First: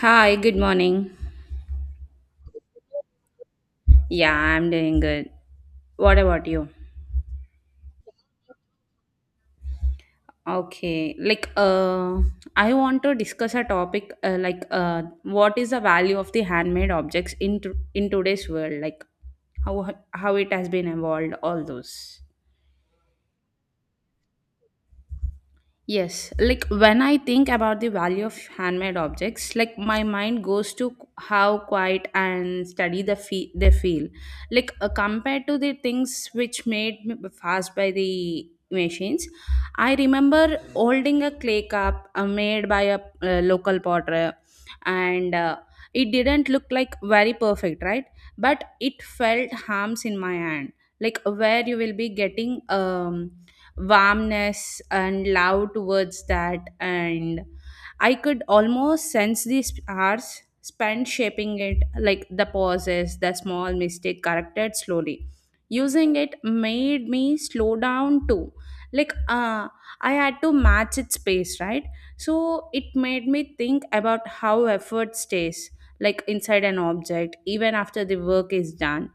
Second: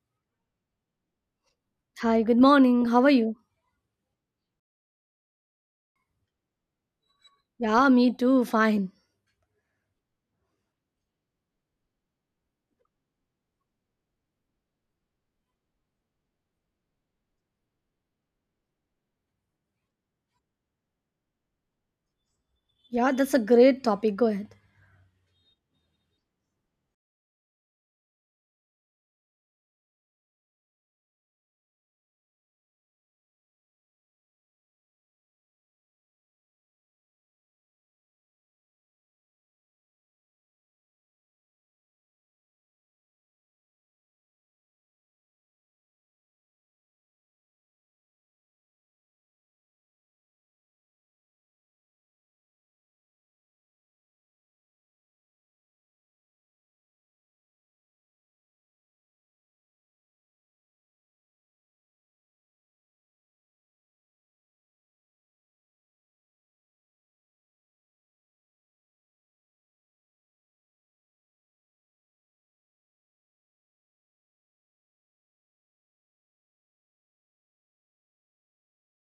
Hi, good morning. Hi, good morning. How are you? Yeah, I'm doing good. What about you? Yeah, me too. Fine. Okay. I want to discuss a topic what is the value of the handmade objects in today's world, like how how it has been evolved all those. Yeah, that's a great topic. Go ahead. Yes, like when I think about the value of handmade objects, like my mind goes to how quiet and steady they feel. Like compared to the things which made fast by the machines, I remember holding a clay cup made by a local potter, and it didn't look like very perfect, right? But it felt harms in my hand, like where you will be getting warmness and love towards that, and I could almost sense these hours spent shaping it, like the pauses, the small mistake corrected slowly. Using it made me slow down too. like uh, I had to match its pace, right? So it made me think about how effort stays, like inside an object even after the work is done.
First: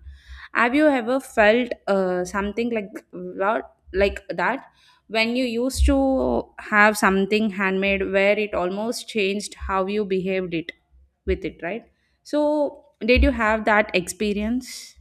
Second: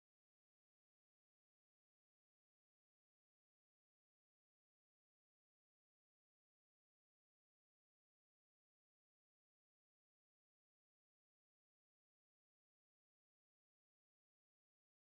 Have you ever felt something like what like that when you used to have something handmade, where it almost changed how you behaved it with it, right? So did you have that experience?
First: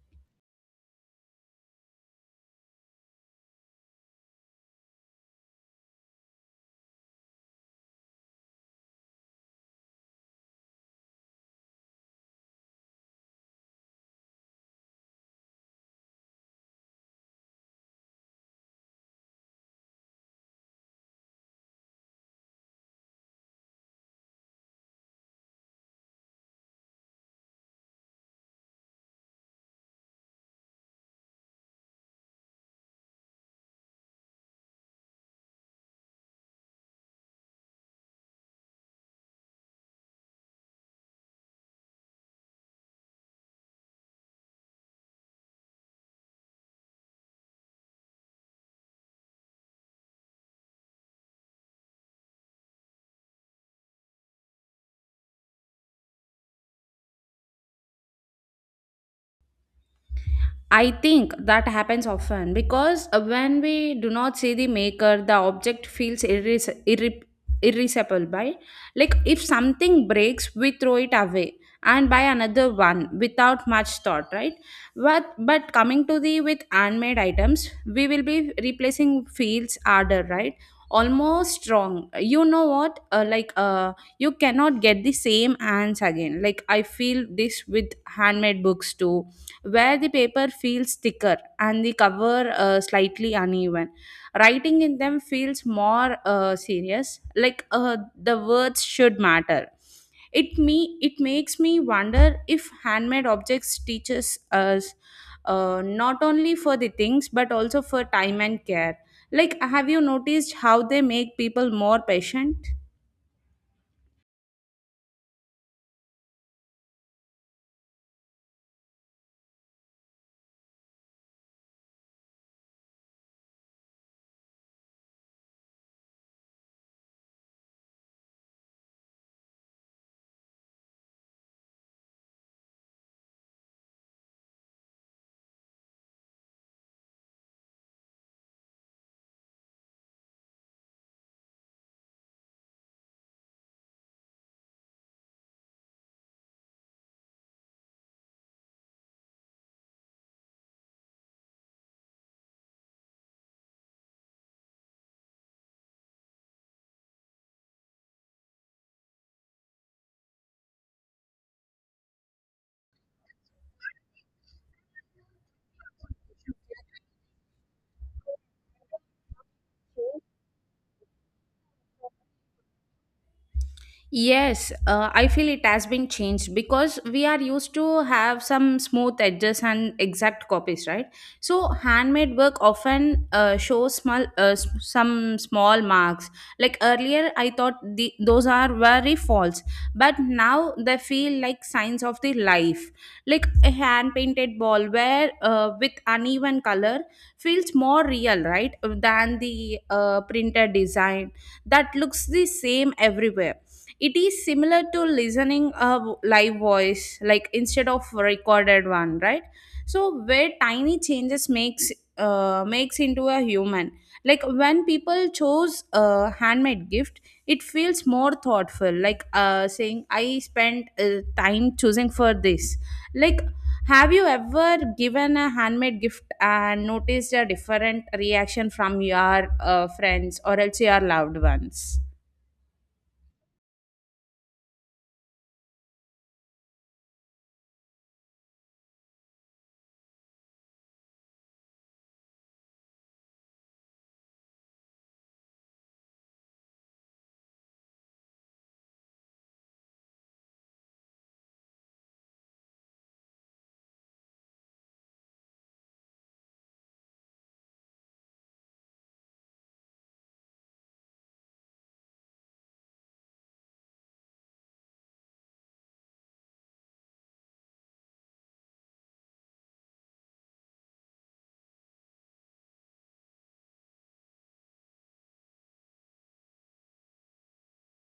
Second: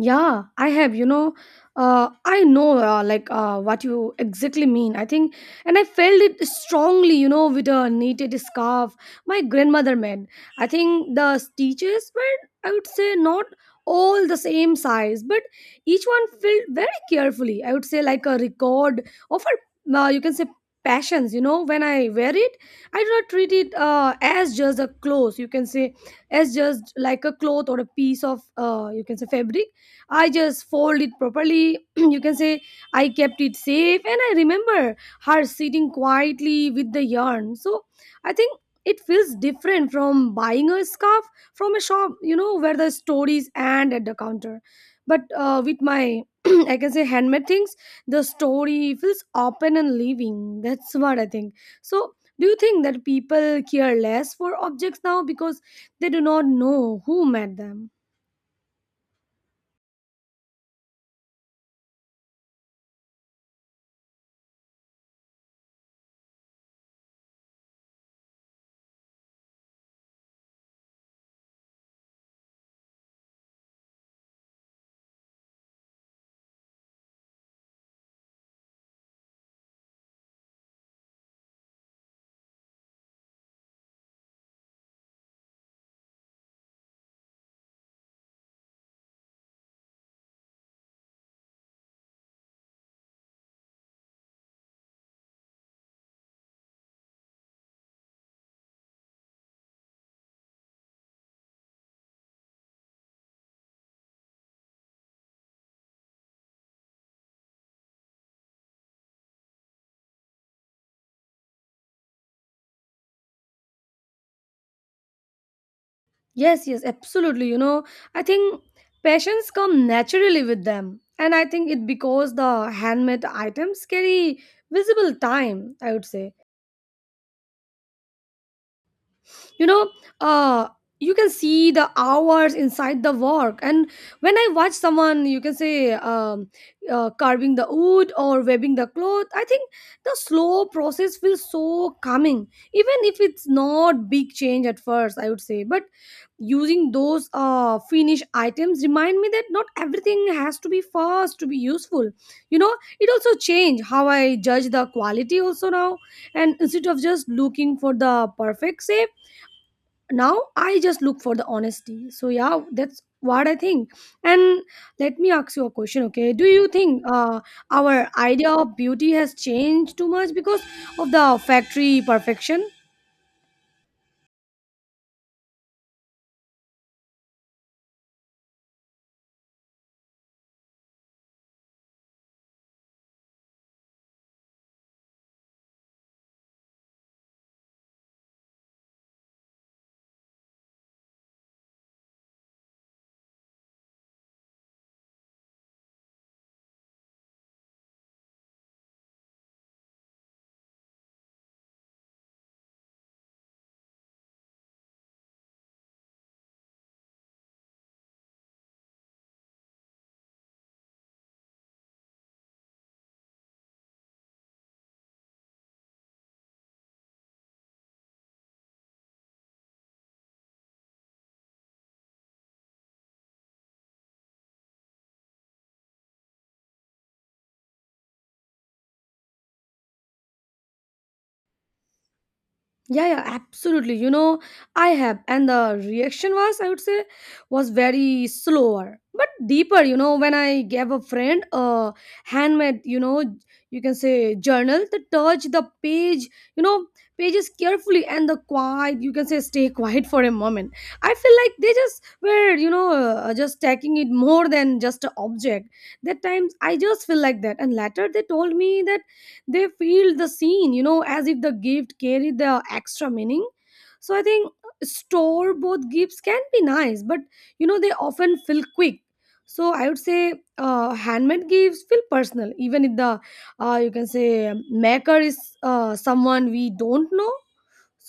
Yeah, I have, you know, I know like what you exactly mean. I think, and I felt it strongly, you know, with a knitted scarf my grandmother made. I think the stitches were, I would say, not all the same size, but each one filled very carefully. I would say, like a record of her, you can say, passions, you know, when I wear it, I do not treat it as just a clothes, you can say, as just like a cloth or a piece of, you can say, fabric. I just fold it properly. You can say I kept it safe, and I remember her sitting quietly with the yarn. So I think it feels different from buying a scarf from a shop, you know, where the stories end at the counter. But with my, I can say, handmade things, the story feels open and living. That's what I think. So, do you think that people care less for objects now because they do not know who made them? I think that happens often because when we do not see the maker, the object feels irreplaceable. By, like if something breaks, we throw it away and buy another one without much thought, right? But coming to the with handmade items, we will be replacing fields harder, right? Almost wrong. You know what? You cannot get the same hands again. Like I feel this with handmade books too, where the paper feels thicker and the cover slightly uneven. Writing in them feels more serious, the words should matter. It makes me wonder if handmade objects teaches us not only for the things but also for time and care. Like, have you noticed how they make people more patient? Yes, yes, absolutely. You know, I think passions come naturally with them. And I think it because the handmade items carry visible time, I would say. You know, uh you can see the hours inside the work. And when I watch someone, you can say, carving the wood or weaving the cloth, I think the slow process feels so calming, even if it's not big change at first, I would say. But using those finished items remind me that not everything has to be fast to be useful, you know. It also changed how I judge the quality also now, and instead of just looking for the perfect shape, now I just look for the honesty. So yeah, that's what I think. And let me ask you a question. Okay, do you think our idea of beauty has changed too much because of the factory perfection? Yes, I feel it has been changed because we are used to have some smooth edges and exact copies, right? So handmade work often shows small, some small marks. Like earlier, I thought the, those are very false, but now they feel like signs of the life. Like a hand painted ball, where with uneven color feels more real, right, than the printed design that looks the same everywhere. It is similar to listening a live voice, like instead of a recorded one, right? So where tiny changes makes makes into a human. Like when people chose a handmade gift, it feels more thoughtful. Like saying, "I spent time choosing for this." Like, have you ever given a handmade gift and noticed a different reaction from your friends or else your loved ones? Yeah, yeah, absolutely. You know, I have, and the reaction was, I would say, was very slower but deeper. You know, when I gave a friend a handmade, you know, you can say, journal, the touch, the page, you know, pages carefully, and the quiet, you can say, stay quiet for a moment. I feel like they just were, you know, just taking it more than just an object. That times I just feel like that, and later they told me that they feel the scene, you know, as if the gift carried the extra meaning. So I think store bought gifts can be nice, but you know, they often feel quick. So I would say handmade gifts feel personal, even if the you can say, maker is someone we don't know.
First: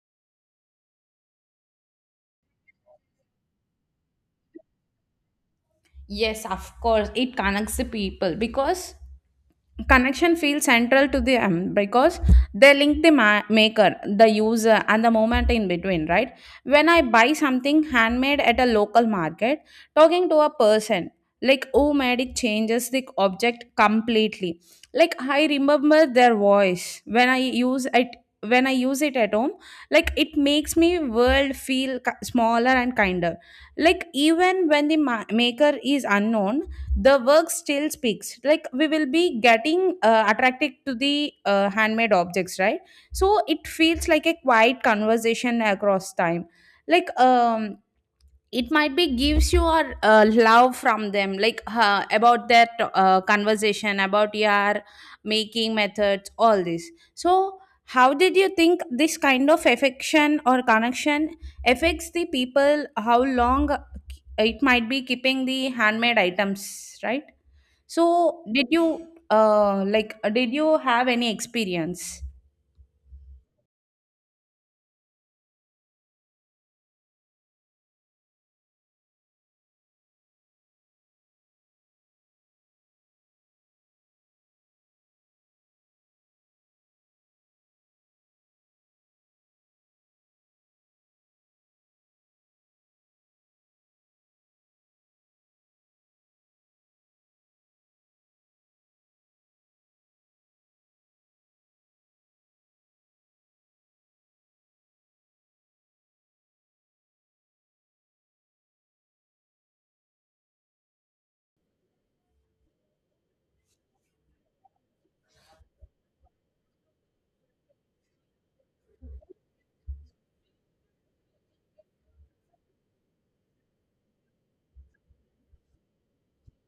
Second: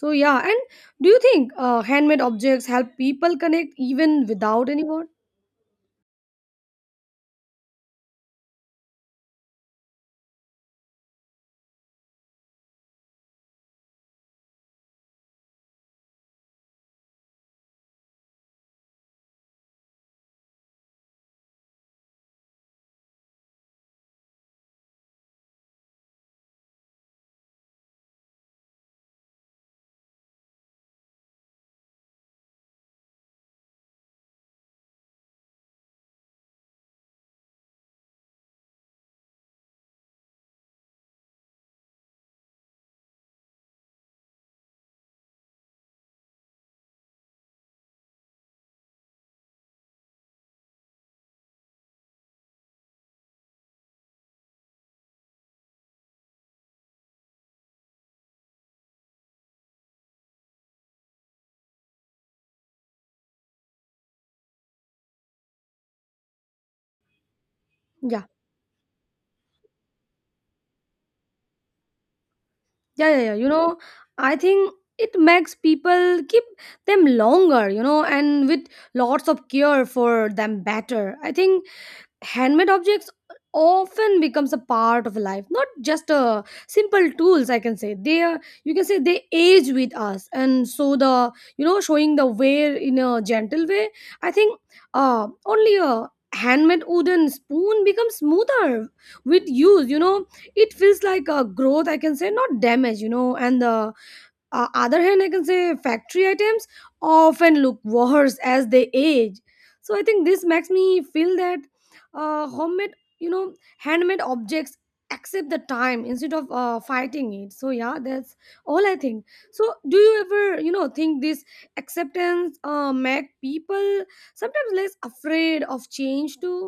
So yeah. And do you think handmade objects help people connect even without any word? Yes, of course, it connects the people because connection feels central to them because they link the maker, the user, and the moment in between, right? When I buy something handmade at a local market, talking to a person, like who made it changes the object completely. Like I remember their voice when I use it, when I use it at home. Like it makes me world feel smaller and kinder, like even when the maker is unknown, the work still speaks. Like we will be getting attracted to the handmade objects, right? So it feels like a quiet conversation across time. like um it might be gives you a love from them, like about that conversation about your making methods all this. So how did you think this kind of affection or connection affects the people, how long it might be keeping the handmade items, right? yeah So did you did you have any experience? yeah yeah yeah you know, I think it makes people keep them longer, you know, and with lots of care for them better. I think handmade objects often becomes a part of life, not just simple tools. I can say they are, you can say, they age with us. And so the, you know, showing the wear in a gentle way. I think only a handmade wooden spoon becomes smoother with use, you know. It feels like a growth, I can say, not damage, you know. And the other hand, I can say factory items often look worse as they age. So I think this makes me feel that homemade, you know, handmade objects accept the time instead of fighting it. So yeah, that's all I think. So do you ever, you know, think this acceptance make people sometimes less afraid of change too?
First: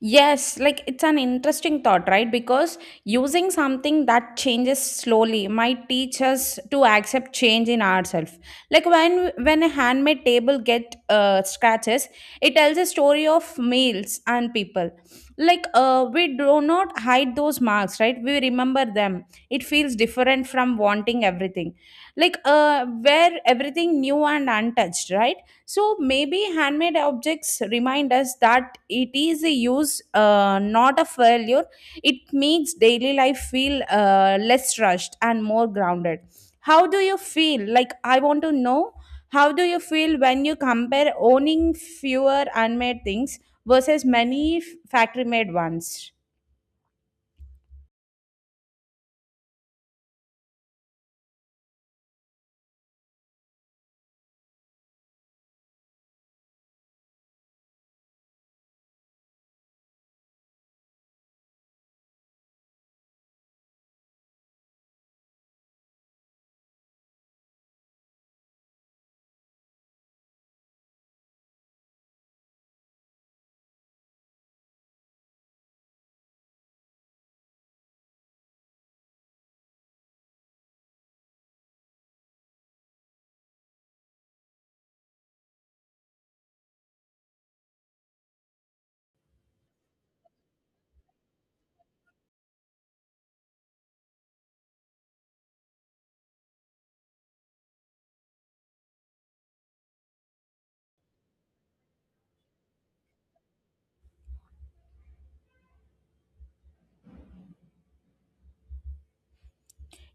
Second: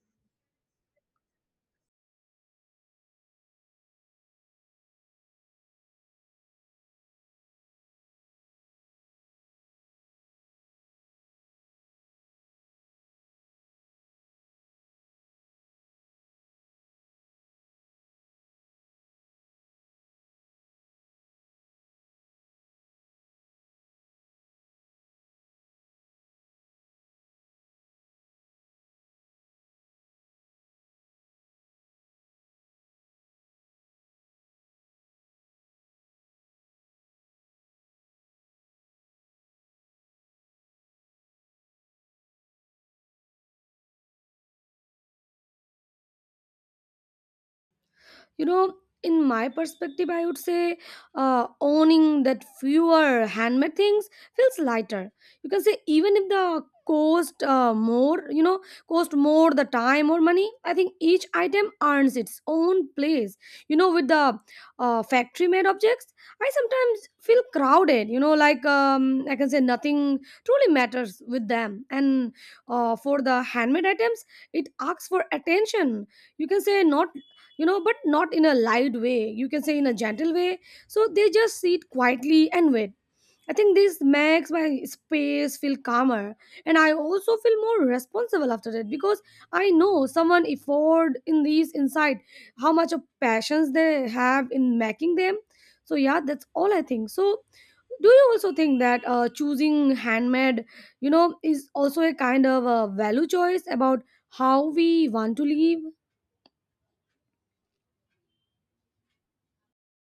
Yes, like it's an interesting thought, right? Because using something that changes slowly might teach us to accept change in ourselves. Like when a handmade table get scratches, it tells a story of meals and people. Like we do not hide those marks, right? We remember them. It feels different from wanting everything, like where everything new and untouched, right? So maybe handmade objects remind us that it is a use, not a failure. It makes daily life feel less rushed and more grounded. How do you feel? Like, I want to know how do you feel when you compare owning fewer handmade things versus many factory made ones? You know, in my perspective, I would say owning that fewer handmade things feels lighter. You can say, even if the cost more, you know, cost more the time or money, I think each item earns its own place, you know. With the factory made objects, I sometimes feel crowded, you know, like I can say nothing truly matters with them. And for the handmade items, it asks for attention, you can say, not, you know, but not in a loud way. You can say in a gentle way. So they just sit quietly and wait. I think this makes my space feel calmer, and I also feel more responsible after that, because I know someone afford in these inside, how much of passions they have in making them. So yeah, that's all I think. So do you also think that choosing handmade, you know, is also a kind of a value choice about how we want to live?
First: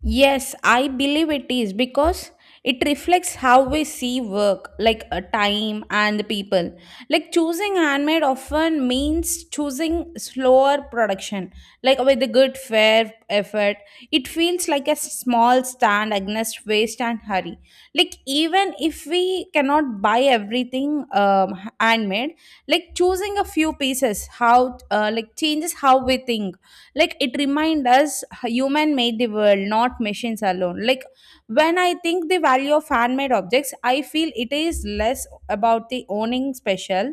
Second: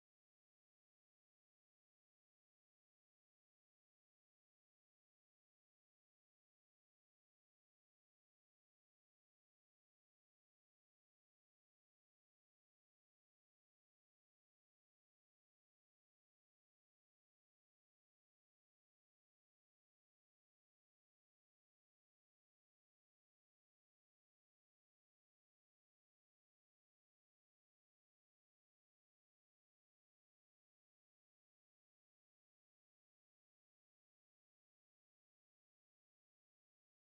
Yes, I believe it is because it reflects how we see work, like a time and the people. Like choosing handmade often means choosing slower production, like with a good fair effort. It feels like a small stand against waste and hurry. Like even if we cannot buy everything handmade, like choosing a few pieces, how like changes how we think. Like it remind us human made the world, not machines alone. Like when I think the value of fan made objects, I feel it is less about the owning special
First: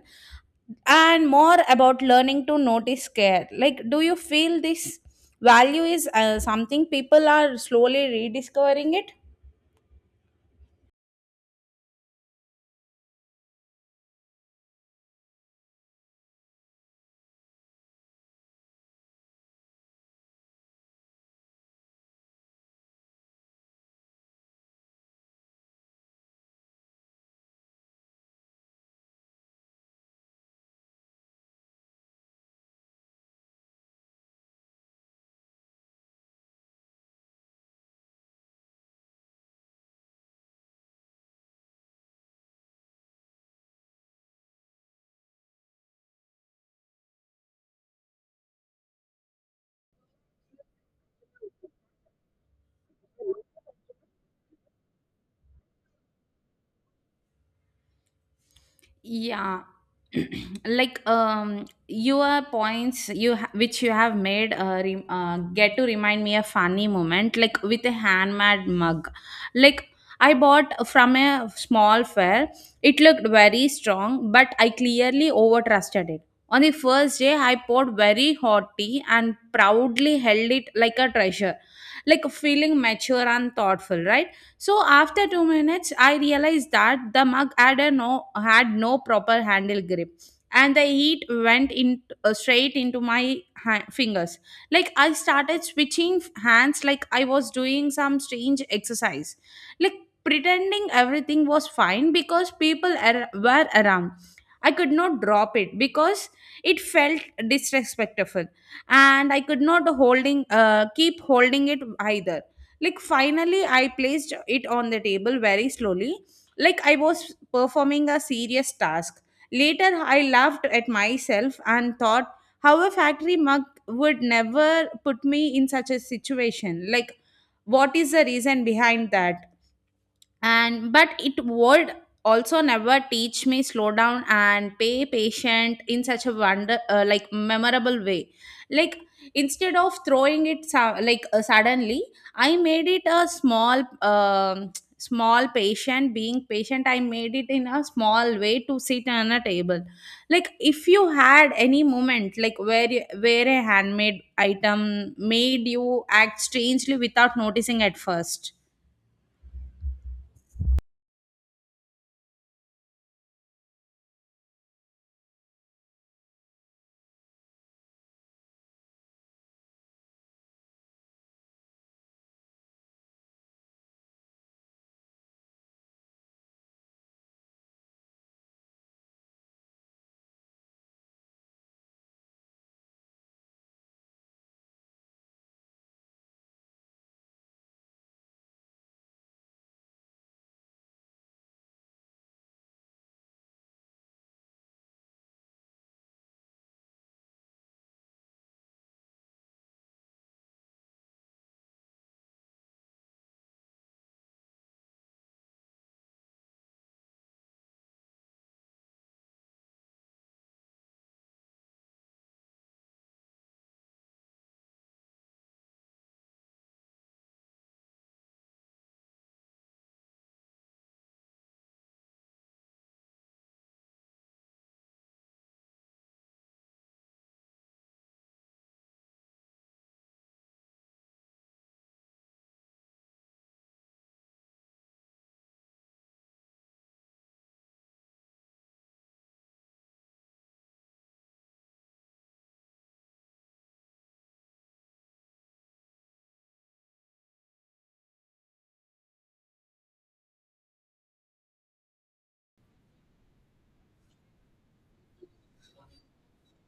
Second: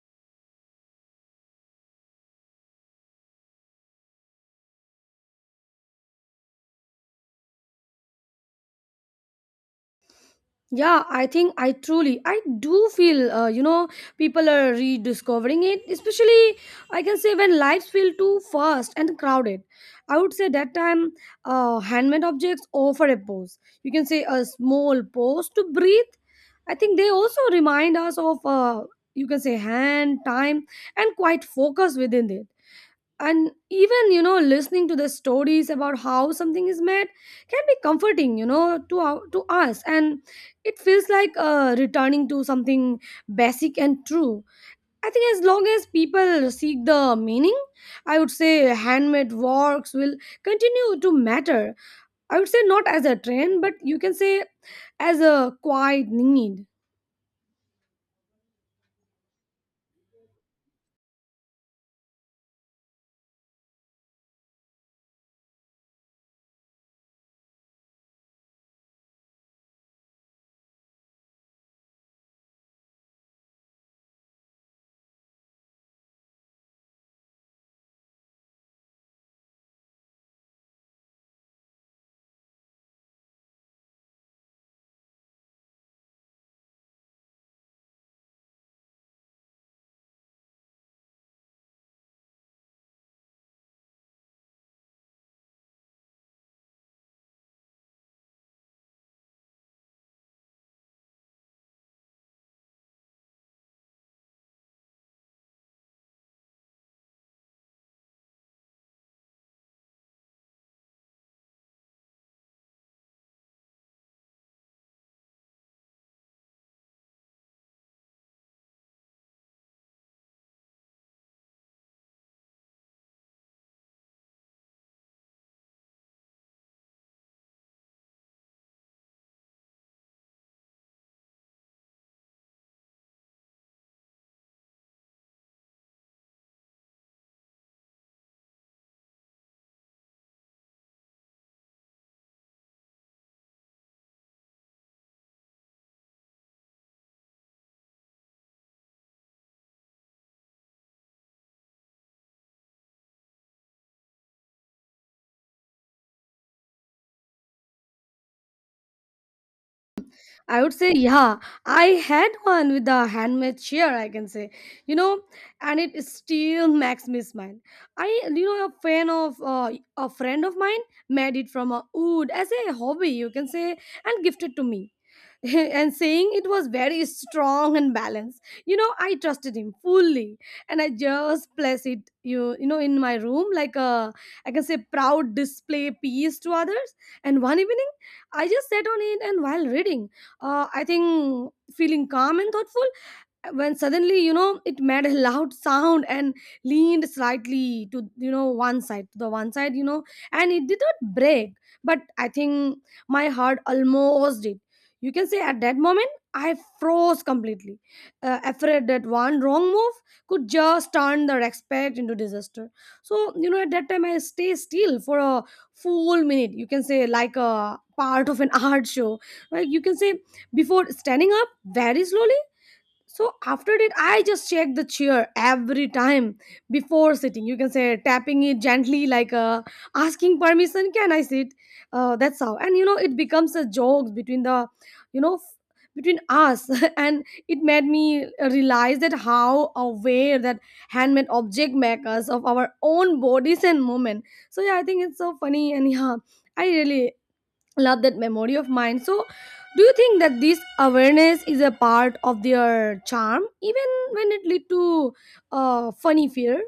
and more about learning to notice care. Like do you feel this value is something people are slowly rediscovering it? Yeah, I think I truly, I do feel, you know, people are rediscovering it, especially I can say when lives feel too fast and crowded. I would say that time, handmade objects offer a pause. You can say a small pause to breathe. I think they also remind us of, you can say, hand, time, and quite focus within it. And even, you know, listening to the stories about how something is made can be comforting, you know, to our, to us. And it feels like returning to something basic and true. I think as long as people seek the meaning, I would say handmade works will continue to matter, I would say, not as a trend, but you can say as a quiet need. Yeah. Like, your points which you have made, get to remind me a funny moment like with a handmade mug, like I bought from a small fair. It looked very strong, but I clearly over trusted it. On the first day, I poured very hot tea and proudly held it like a treasure, like feeling mature and thoughtful, right? So after 2 minutes, I realized that the mug had no proper handle grip, and the heat went in straight into my fingers. Like I started switching hands, like I was doing some strange exercise, like pretending everything was fine because people were around. I could not drop it because it felt disrespectful, and I could not holding keep holding it either. Like, finally, I placed it on the table very slowly, like I was performing a serious task. Later, I laughed at myself and thought how a factory mug would never put me in such a situation. Like, what is the reason behind that? And but it would also never teach me slow down and pay patient in such a wonder, like memorable way. Like instead of throwing it suddenly, I made it a small small patient being patient I made it in a small way to sit on a table. Like if you had any moment like where a handmade item made you act strangely without noticing at first. I would say, yeah, I had one with a handmade chair, I can say, you know, and it still makes me smile. I, you know, a friend of mine made it from a wood as a hobby, you can say, and gifted to me. And saying it was very strong and balanced. You know, I trusted him fully, and I just placed it you know in my room like a, I can say, proud display piece to others. And one evening, I just sat on it, and while reading, I think feeling calm and thoughtful, when suddenly, you know, it made a loud sound and leaned slightly to, you know, one side, you know. And it did not break, but I think my heart almost did. You can say at that moment, I froze completely, afraid that one wrong move could just turn the respect into disaster. So, you know, at that time, I stay still for a full minute, you can say, like a part of an art show, like, you can say, before standing up very slowly. So after that, I just check the chair every time before sitting, you can say, tapping it gently, like, asking permission, can I sit? That's how. And, you know, it becomes a joke between the, you know, between us. And it made me realize that how aware that handmade object makers of our own bodies and movement. So yeah, I think it's so funny. And yeah, I really love that memory of mine. So do you think that this awareness is a part of their charm even when it lead to funny fear?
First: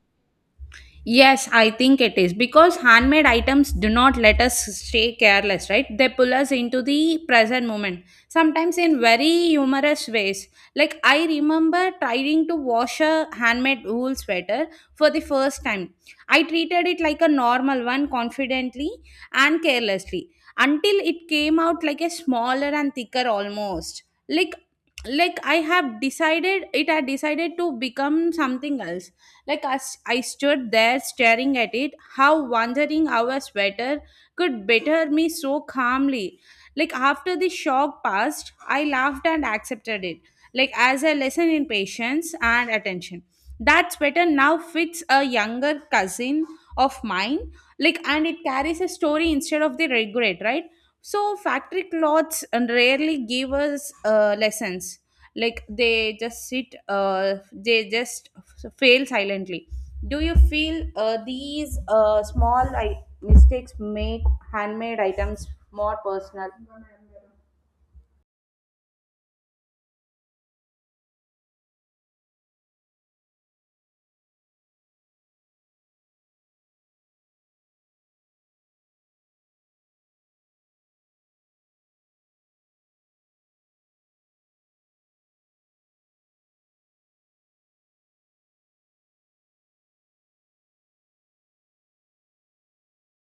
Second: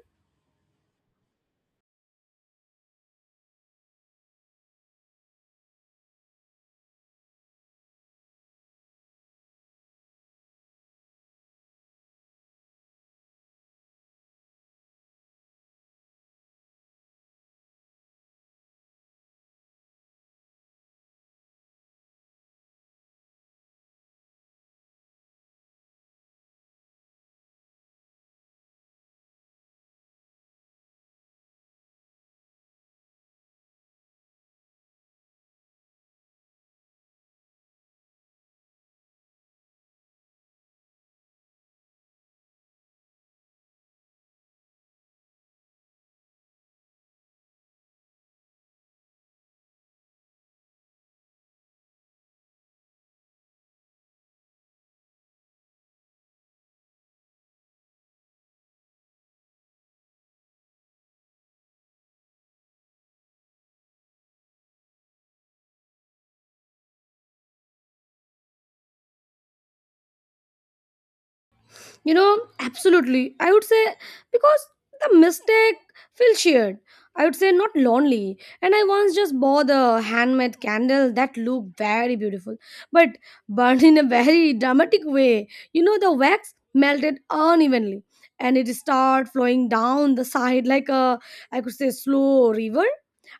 Yes, I think it is because handmade items do not let us stay careless, right? They pull us into the present moment, sometimes in very humorous ways. Like, I remember trying to wash a handmade wool sweater for the first time. I treated it like a normal one confidently and carelessly, until it came out like a smaller and thicker almost. Like, like, I have decided, it had decided to become something else. Like I stood there staring at it, how wondering our sweater could better me so calmly. Like after the shock passed, I laughed and accepted it like as a lesson in patience and attention. That better now fits a younger cousin of mine, like and it carries a story instead of the regret, right? So factory clothes rarely give us lessons. Like they just fail silently. Do you feel these small mistakes make handmade items more personal? You know, absolutely. I would say because the mistake feels shared. I would say not lonely. And I once just bought a handmade candle that looked very beautiful, but burned in a very dramatic way. You know, the wax melted unevenly, and it started flowing down the side like a, I could say, slow river.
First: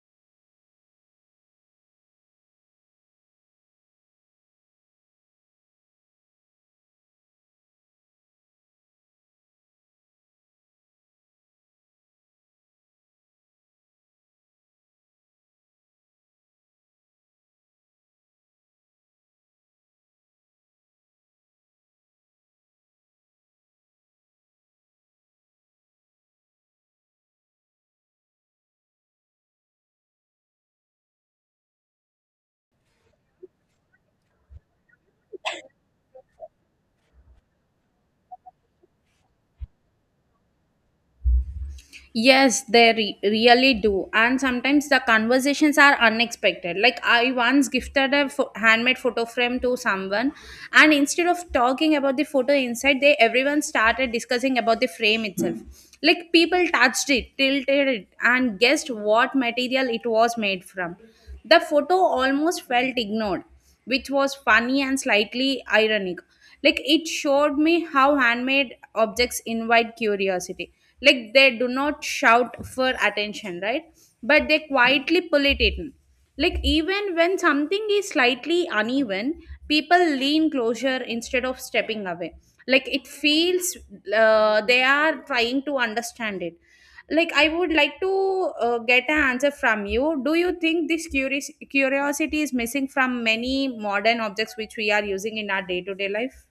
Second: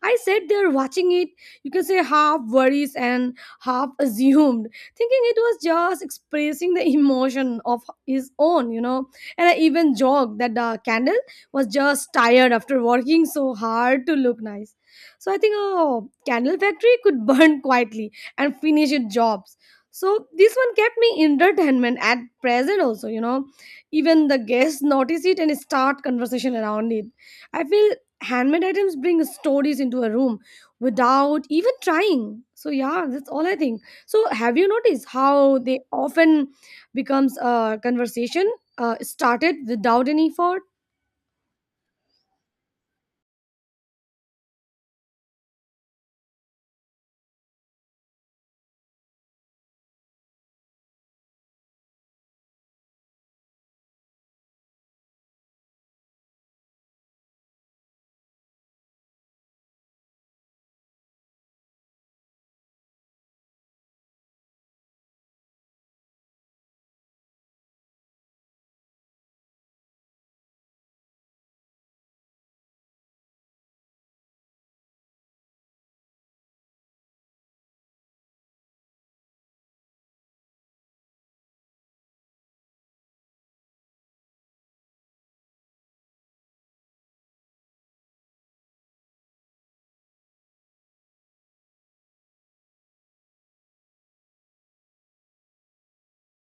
I sat there watching it, you can say half worries and half assumed, thinking it was just expressing the emotion of his own, you know. And I even joked that the candle was just tired after working so hard to look nice. So I think a candle factory could burn quietly and finish its jobs. So this one kept me entertainment at present also, you know. Even the guests notice it and start conversation around it. I feel handmade items bring stories into a room without even trying. So yeah, that's all I think. So have you noticed how they often becomes a conversation started without any effort? Yes, they really do. And sometimes the conversations are unexpected. Like, I once gifted a handmade photo frame to someone, and instead of talking about the photo inside, they everyone started discussing about the frame itself. Like, people touched it, tilted it, and guessed what material it was made from. The photo almost felt ignored, which was funny and slightly ironic. Like it showed me how handmade objects invite curiosity. Like they do not shout for attention, right? But they quietly pull it in. Like even when something is slightly uneven, people lean closer instead of stepping away. Like it feels they are trying to understand it. Like I would like to get an answer from you: do you think this curious curiosity is missing from many modern objects which we are using in our day-to-day life?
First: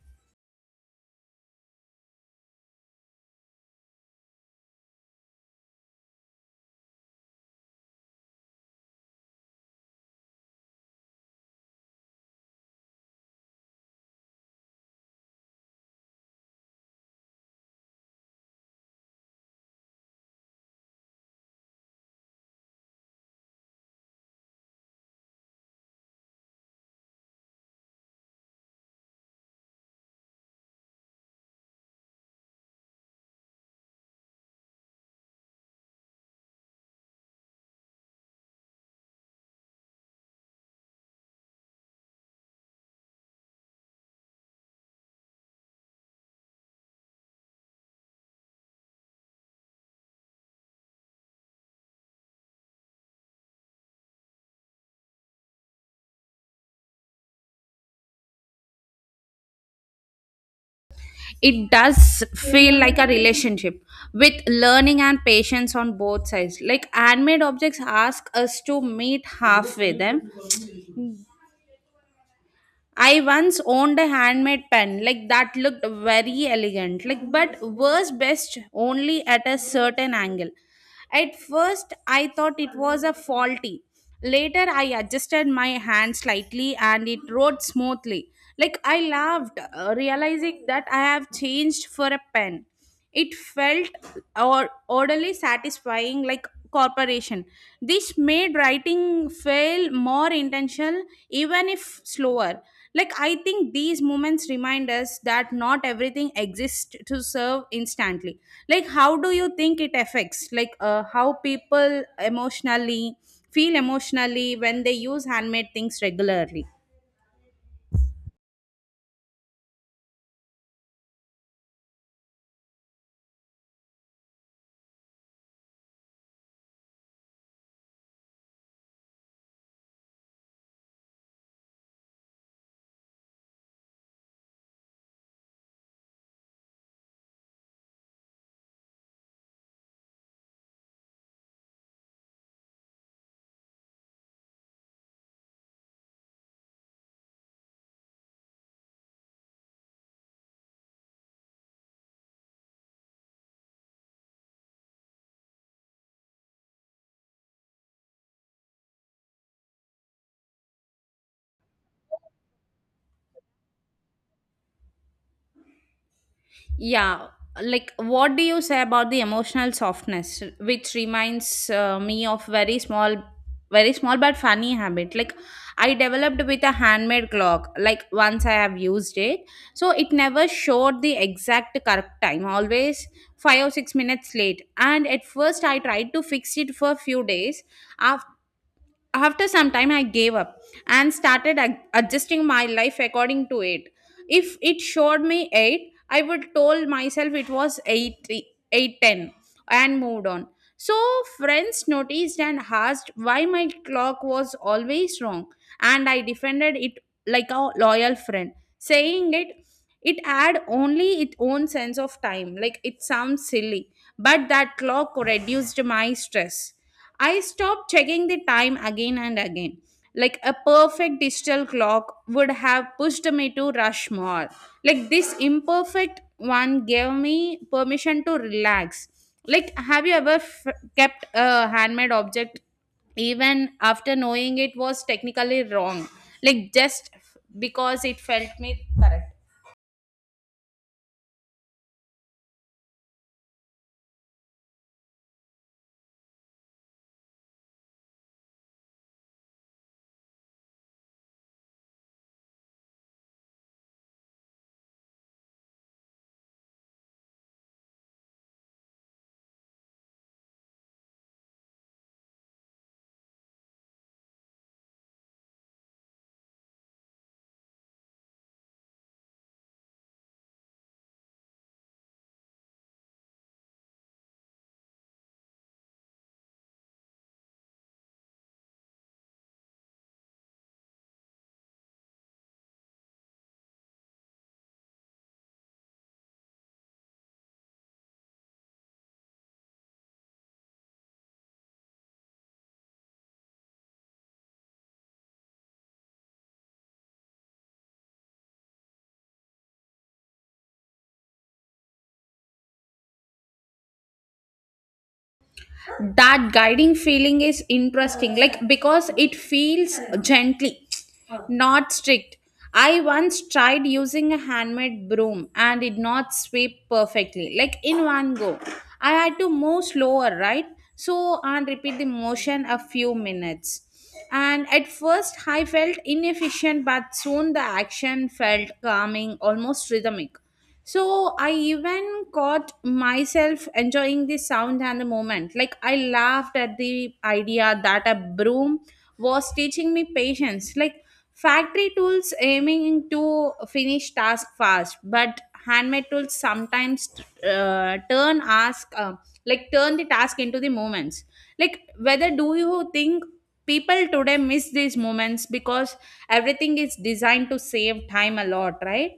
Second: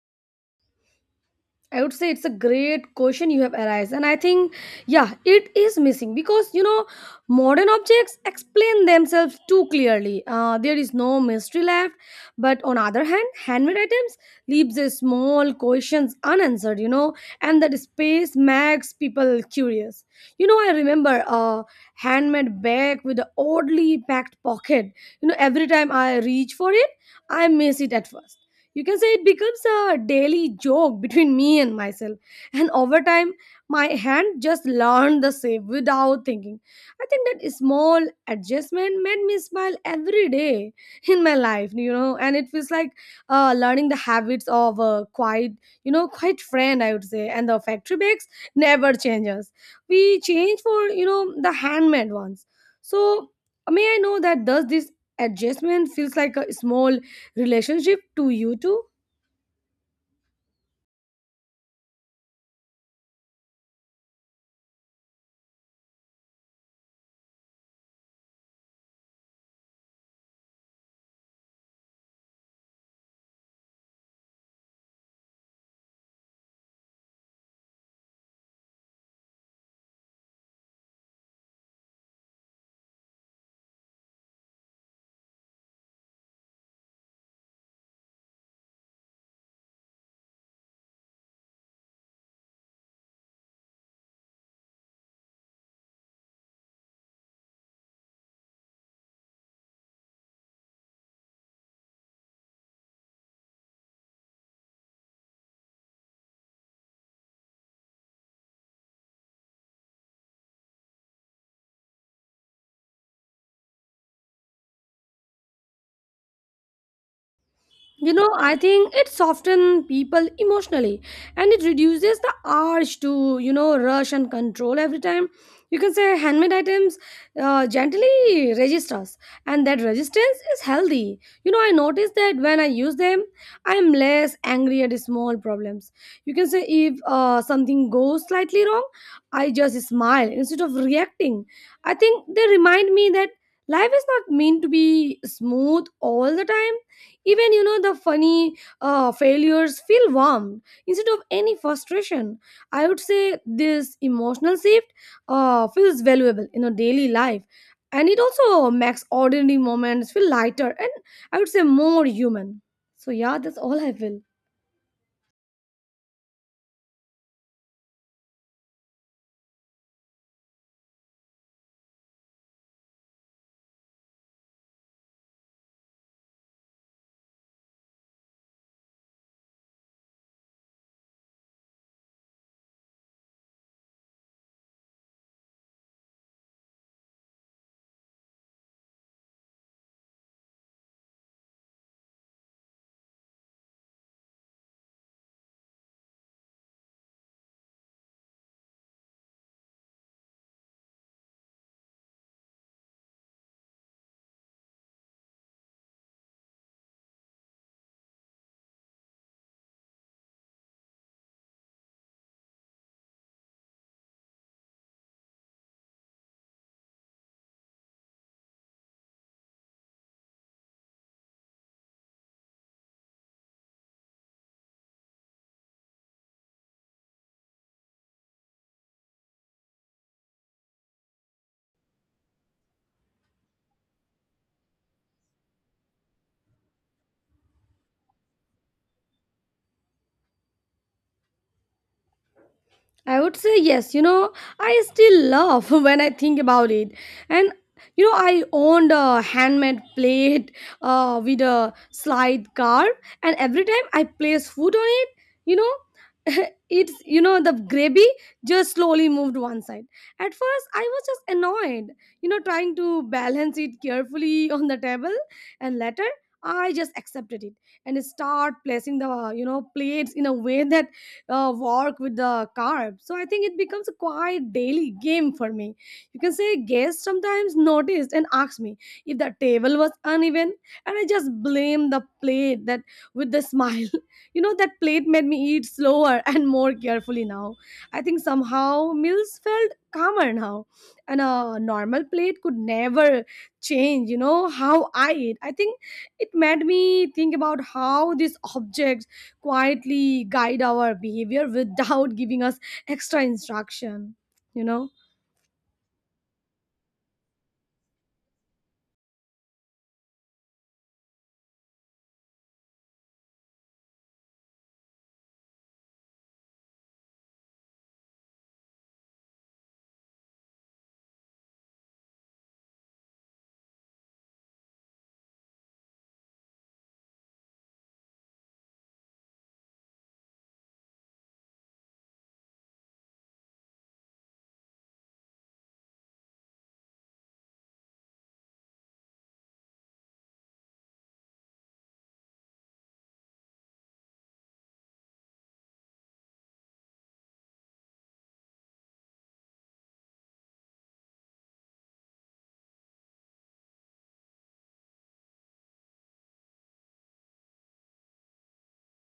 I would say it's a great question you have asked. And I think, yeah, it is missing because, you know, modern objects explain themselves too clearly. There is no mystery left. But on other hand, handmade items leaves a small questions unanswered, you know, and that space makes people curious. You know, I remember a handmade bag with an oddly packed pocket. You know, every time I reach for it, I miss it at first. You can say it becomes a daily joke between me and myself. And over time, my hand just learned the same without thinking. I think that small adjustment made me smile every day in my life, you know, and it feels like learning the habits of a quiet, quiet friend, I would say. And the factory bags never changes. We change for, the handmade ones. So, may I know that does this adjustment feels like a small relationship to you too? It does feel like a relationship with learning and patience on both sides. Like handmade objects ask us to meet halfway them. I once owned a handmade pen, like that looked very elegant, like but was best only at a certain angle. At first, I thought it was a faulty. Later, I adjusted my hand slightly and it wrote smoothly. Like I laughed, realizing that I have changed for a pen. It felt or orderly satisfying like corporation. This made writing feel more intentional, even if slower. Like I think these moments remind us that not everything exists to serve instantly. Like how do you think it affects, like how people emotionally feel emotionally when they use handmade things regularly? You know, I think it softens people emotionally and it reduces the urge to, rush and control every time. You can say handmade items gently registers, and that resistance is healthy. You know, I notice that when I use them, I am less angry at small problems. You can say if something goes slightly wrong, I just smile instead of reacting. I think they remind me that life is not meant to be smooth all the time, even you know the funny failures feel warm instead of any frustration. I would say this emotional shift feels valuable in our daily life, and it also makes ordinary moments feel lighter and I would say more human. So yeah, that's all I feel. Yeah, like what do you say about the emotional softness, which reminds me of very small but funny habit. Like I developed with a handmade clock. Like once I have used it, so it never showed the exact correct time. Always 5 or 6 minutes late. And at first I tried to fix it for a few days. After after some time, I gave up and started adjusting my life according to it. If it showed me 8, I would told myself it was 8, 8:10, and moved on. So friends noticed and asked why my clock was always wrong, and I defended it like a loyal friend, saying it had only its own sense of time. Like it sounds silly, but that clock reduced my stress. I stopped checking the time again and again. Like a perfect digital clock would have pushed me to rush more. Like this imperfect one gave me permission to relax. Like, have you ever kept a handmade object even after knowing it was technically wrong, like just because it felt me correct. I would say yes. You know, I still laugh when I think about it. And you know, I owned a handmade plate with a slide carve, and every time I place food on it, you know, it's you know the gravy just slowly moved one side. At first, I was just annoyed, you know, trying to balance it carefully on the table, and later. I just accepted it and start placing the you know plates in a way that walk with the carb. So I think it becomes a quite daily game for me. You can say guests sometimes noticed and asked me if the table was uneven, and I just blame the plate that with the smile. You know that plate made me eat slower and more carefully now. I think somehow meals felt calmer now, and a normal plate could never change. You know how I eat. I think it made me think about how these objects quietly guide our behavior without giving us extra instruction, you know. That guiding feeling is interesting, like because it feels gently, not strict. I once tried using a handmade broom and did not sweep perfectly, like in one go. I had to move slower, right? So and repeat the motion a few minutes, and at first I felt inefficient, but soon the action felt calming, almost rhythmic. So I even caught myself enjoying the sound and the moment. Like I laughed at the idea that a broom was teaching me patience. Like factory tools aiming to finish task fast, but handmade tools sometimes turn ask like turn the task into the moments. Like, whether do you think people today miss these moments because everything is designed to save time a lot, right?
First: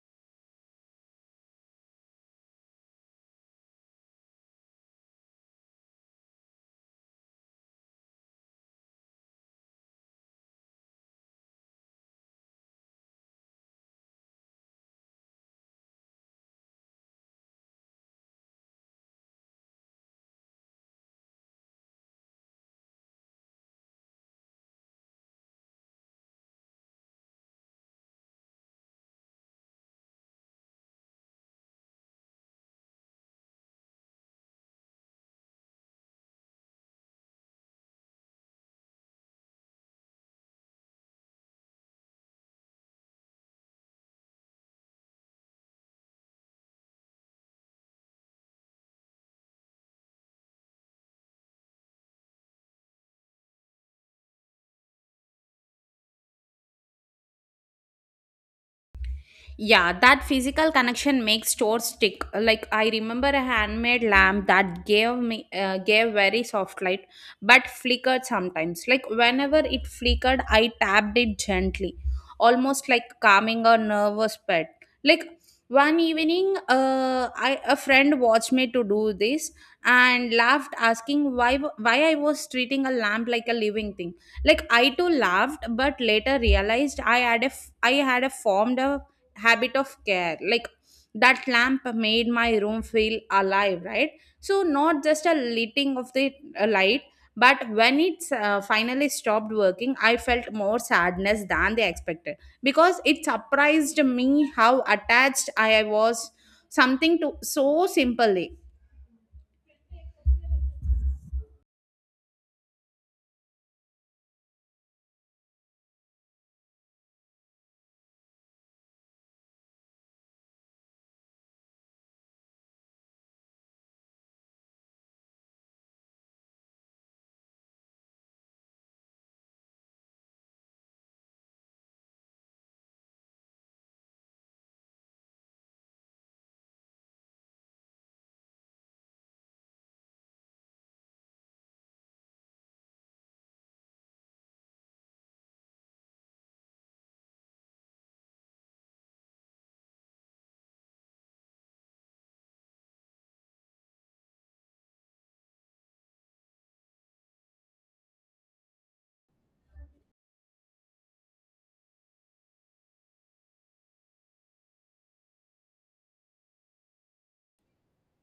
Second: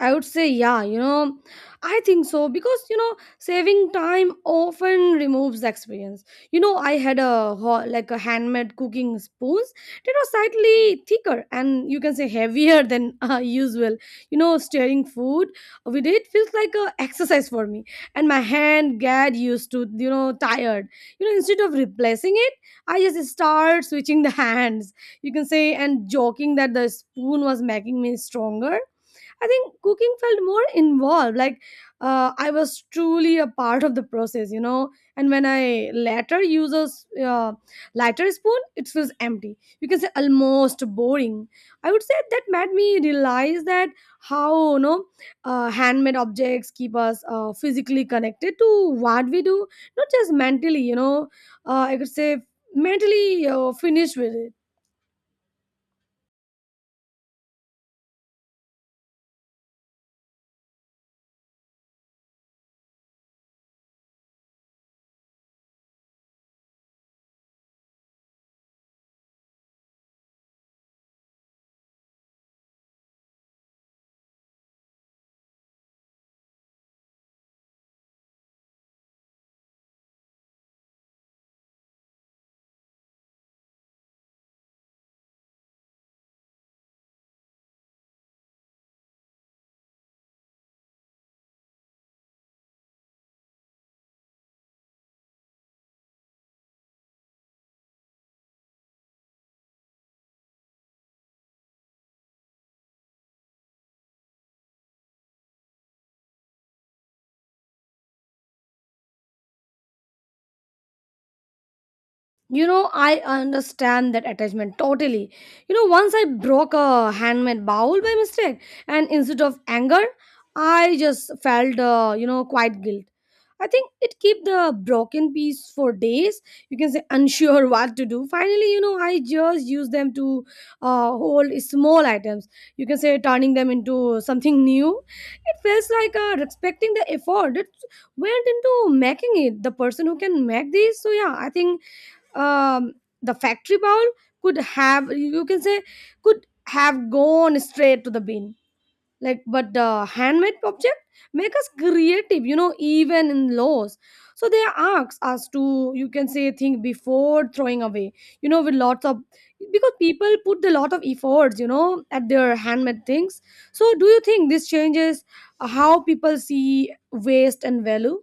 I would say, yeah, you know, I think so because, you know, saving time often removes the experience. You know, I had a like a handmade cooking spoons that was slightly thicker and you can say heavier than usual. You know, stirring food with it feels like a exercise for me, and my hand get used to, you know, tired. You know, instead of replacing it, I just start switching the hands. You can say and joking that the spoon was making me stronger. I think cooking felt more involved. Like I was truly a part of the process, you know. And when I later use a lighter spoon, it feels empty. You can say almost boring. I would say that made me realize that how you know handmade objects keep us physically connected to what we do, not just mentally. You know, I could say mentally finished with it. Yeah, that physical connection makes stores stick. Like I remember a handmade lamp that gave very soft light, but flickered sometimes. Like whenever it flickered, I tapped it gently, almost like calming a nervous pet. Like one evening, I a friend watched me to do this and laughed, asking why I was treating a lamp like a living thing. Like I too laughed, but later realized I had a formed a habit of care. Like that lamp made my room feel alive, right? So not just a lighting of the light, but when it finally stopped working, I felt more sadness than they expected, because it surprised me how attached I was, something to so simply. You know, I understand that attachment totally. You know, once I broke a handmade bowl by mistake, and instead of anger, I just felt, you know, quite guilt. I think it keep the broken piece for days. You can say unsure what to do. Finally, you know, I just use them to hold small items. You can say turning them into something new. It feels like respecting the effort that went into making it. The person who can make this. So yeah, I think um, the factory bowl could have you can say could have gone straight to the bin, like but the handmade object make us creative, you know, even in laws. So they ask us to you can say think before throwing away, you know, with lots of, because people put a lot of efforts, you know, at their handmade things. So do you think this changes how people see waste and value?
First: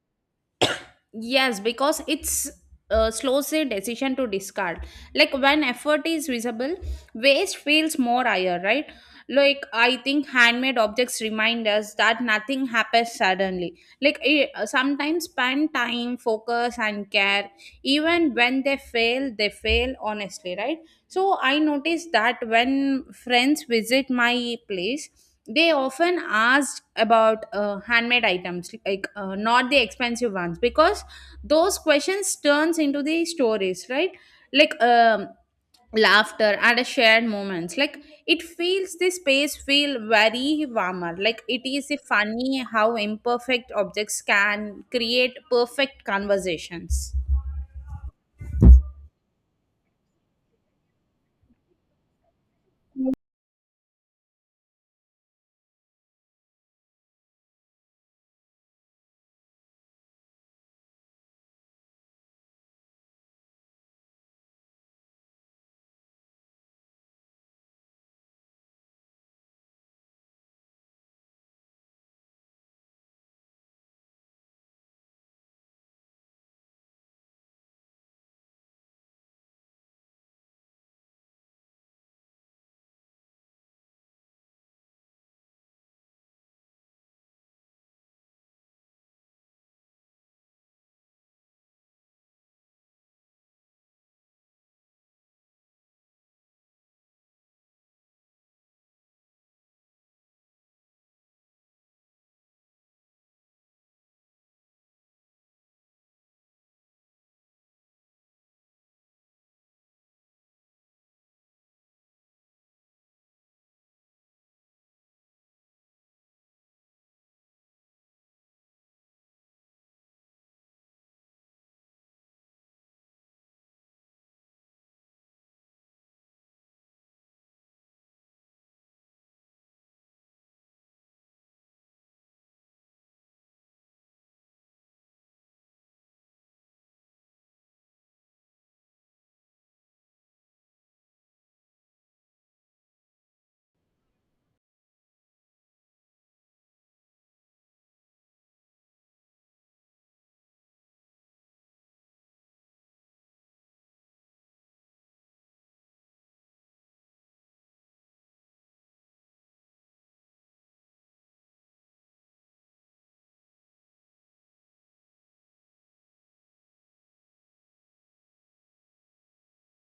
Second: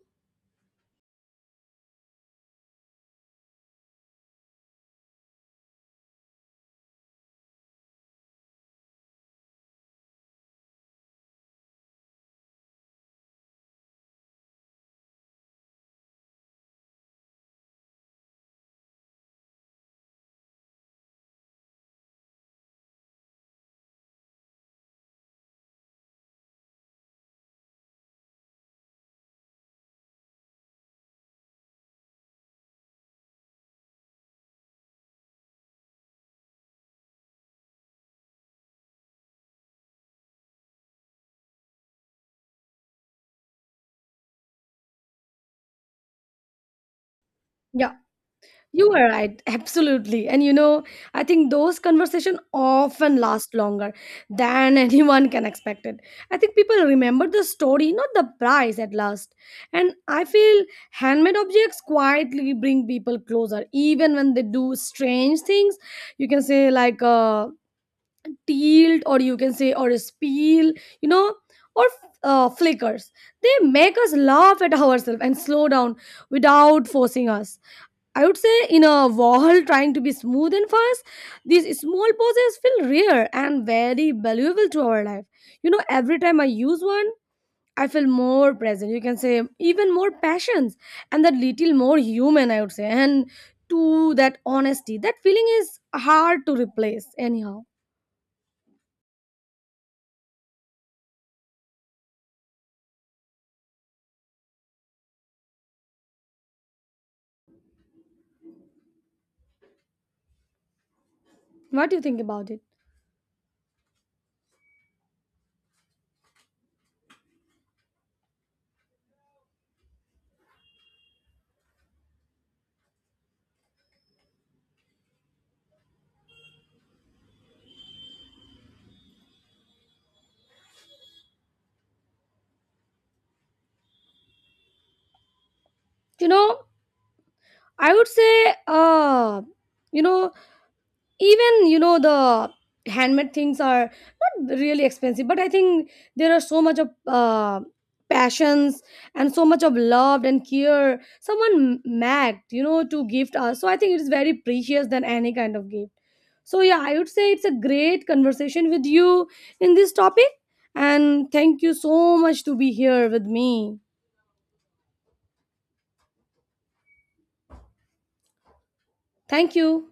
Yes, because it's slows the decision to discard. Like when effort is visible, waste feels more higher, right? Like I think handmade objects remind us that nothing happens suddenly. Like sometimes spend time, focus, and care. Even when they fail honestly, right? So I noticed that when friends visit my place, they often ask about handmade items, like not the expensive ones, because those questions turns into the stories, right? Like laughter and a shared moments. Like it feels the space feel very warmer. Like it is funny how imperfect objects can create perfect conversations. Yeah, you are right, absolutely. And you know, I think those conversation often last longer than anyone can expect it. I think people remember the story, not the price at last. And I feel handmade objects quietly bring people closer, even when they do strange things. You can say like a tilt, or you can say or a spill, you know, or flickers. They make us laugh at ourselves and slow down without forcing us. I would say in a world trying to be smooth and fast, these small pauses feel rare and very valuable to our life. You know, every time I use one, I feel more present. You can say even more passions, and that little more human, I would say. And to that honesty, that feeling is hard to replace, anyhow. What do you think about it? You know, I would say, you know, even you know the handmade things are not really expensive, but I think there are so much of passions and so much of love and care someone mad you know to gift us, so I think it is very precious than any kind of gift. So yeah, I would say it's a great conversation with you in this topic, and thank you so much to be here with me. Thank you.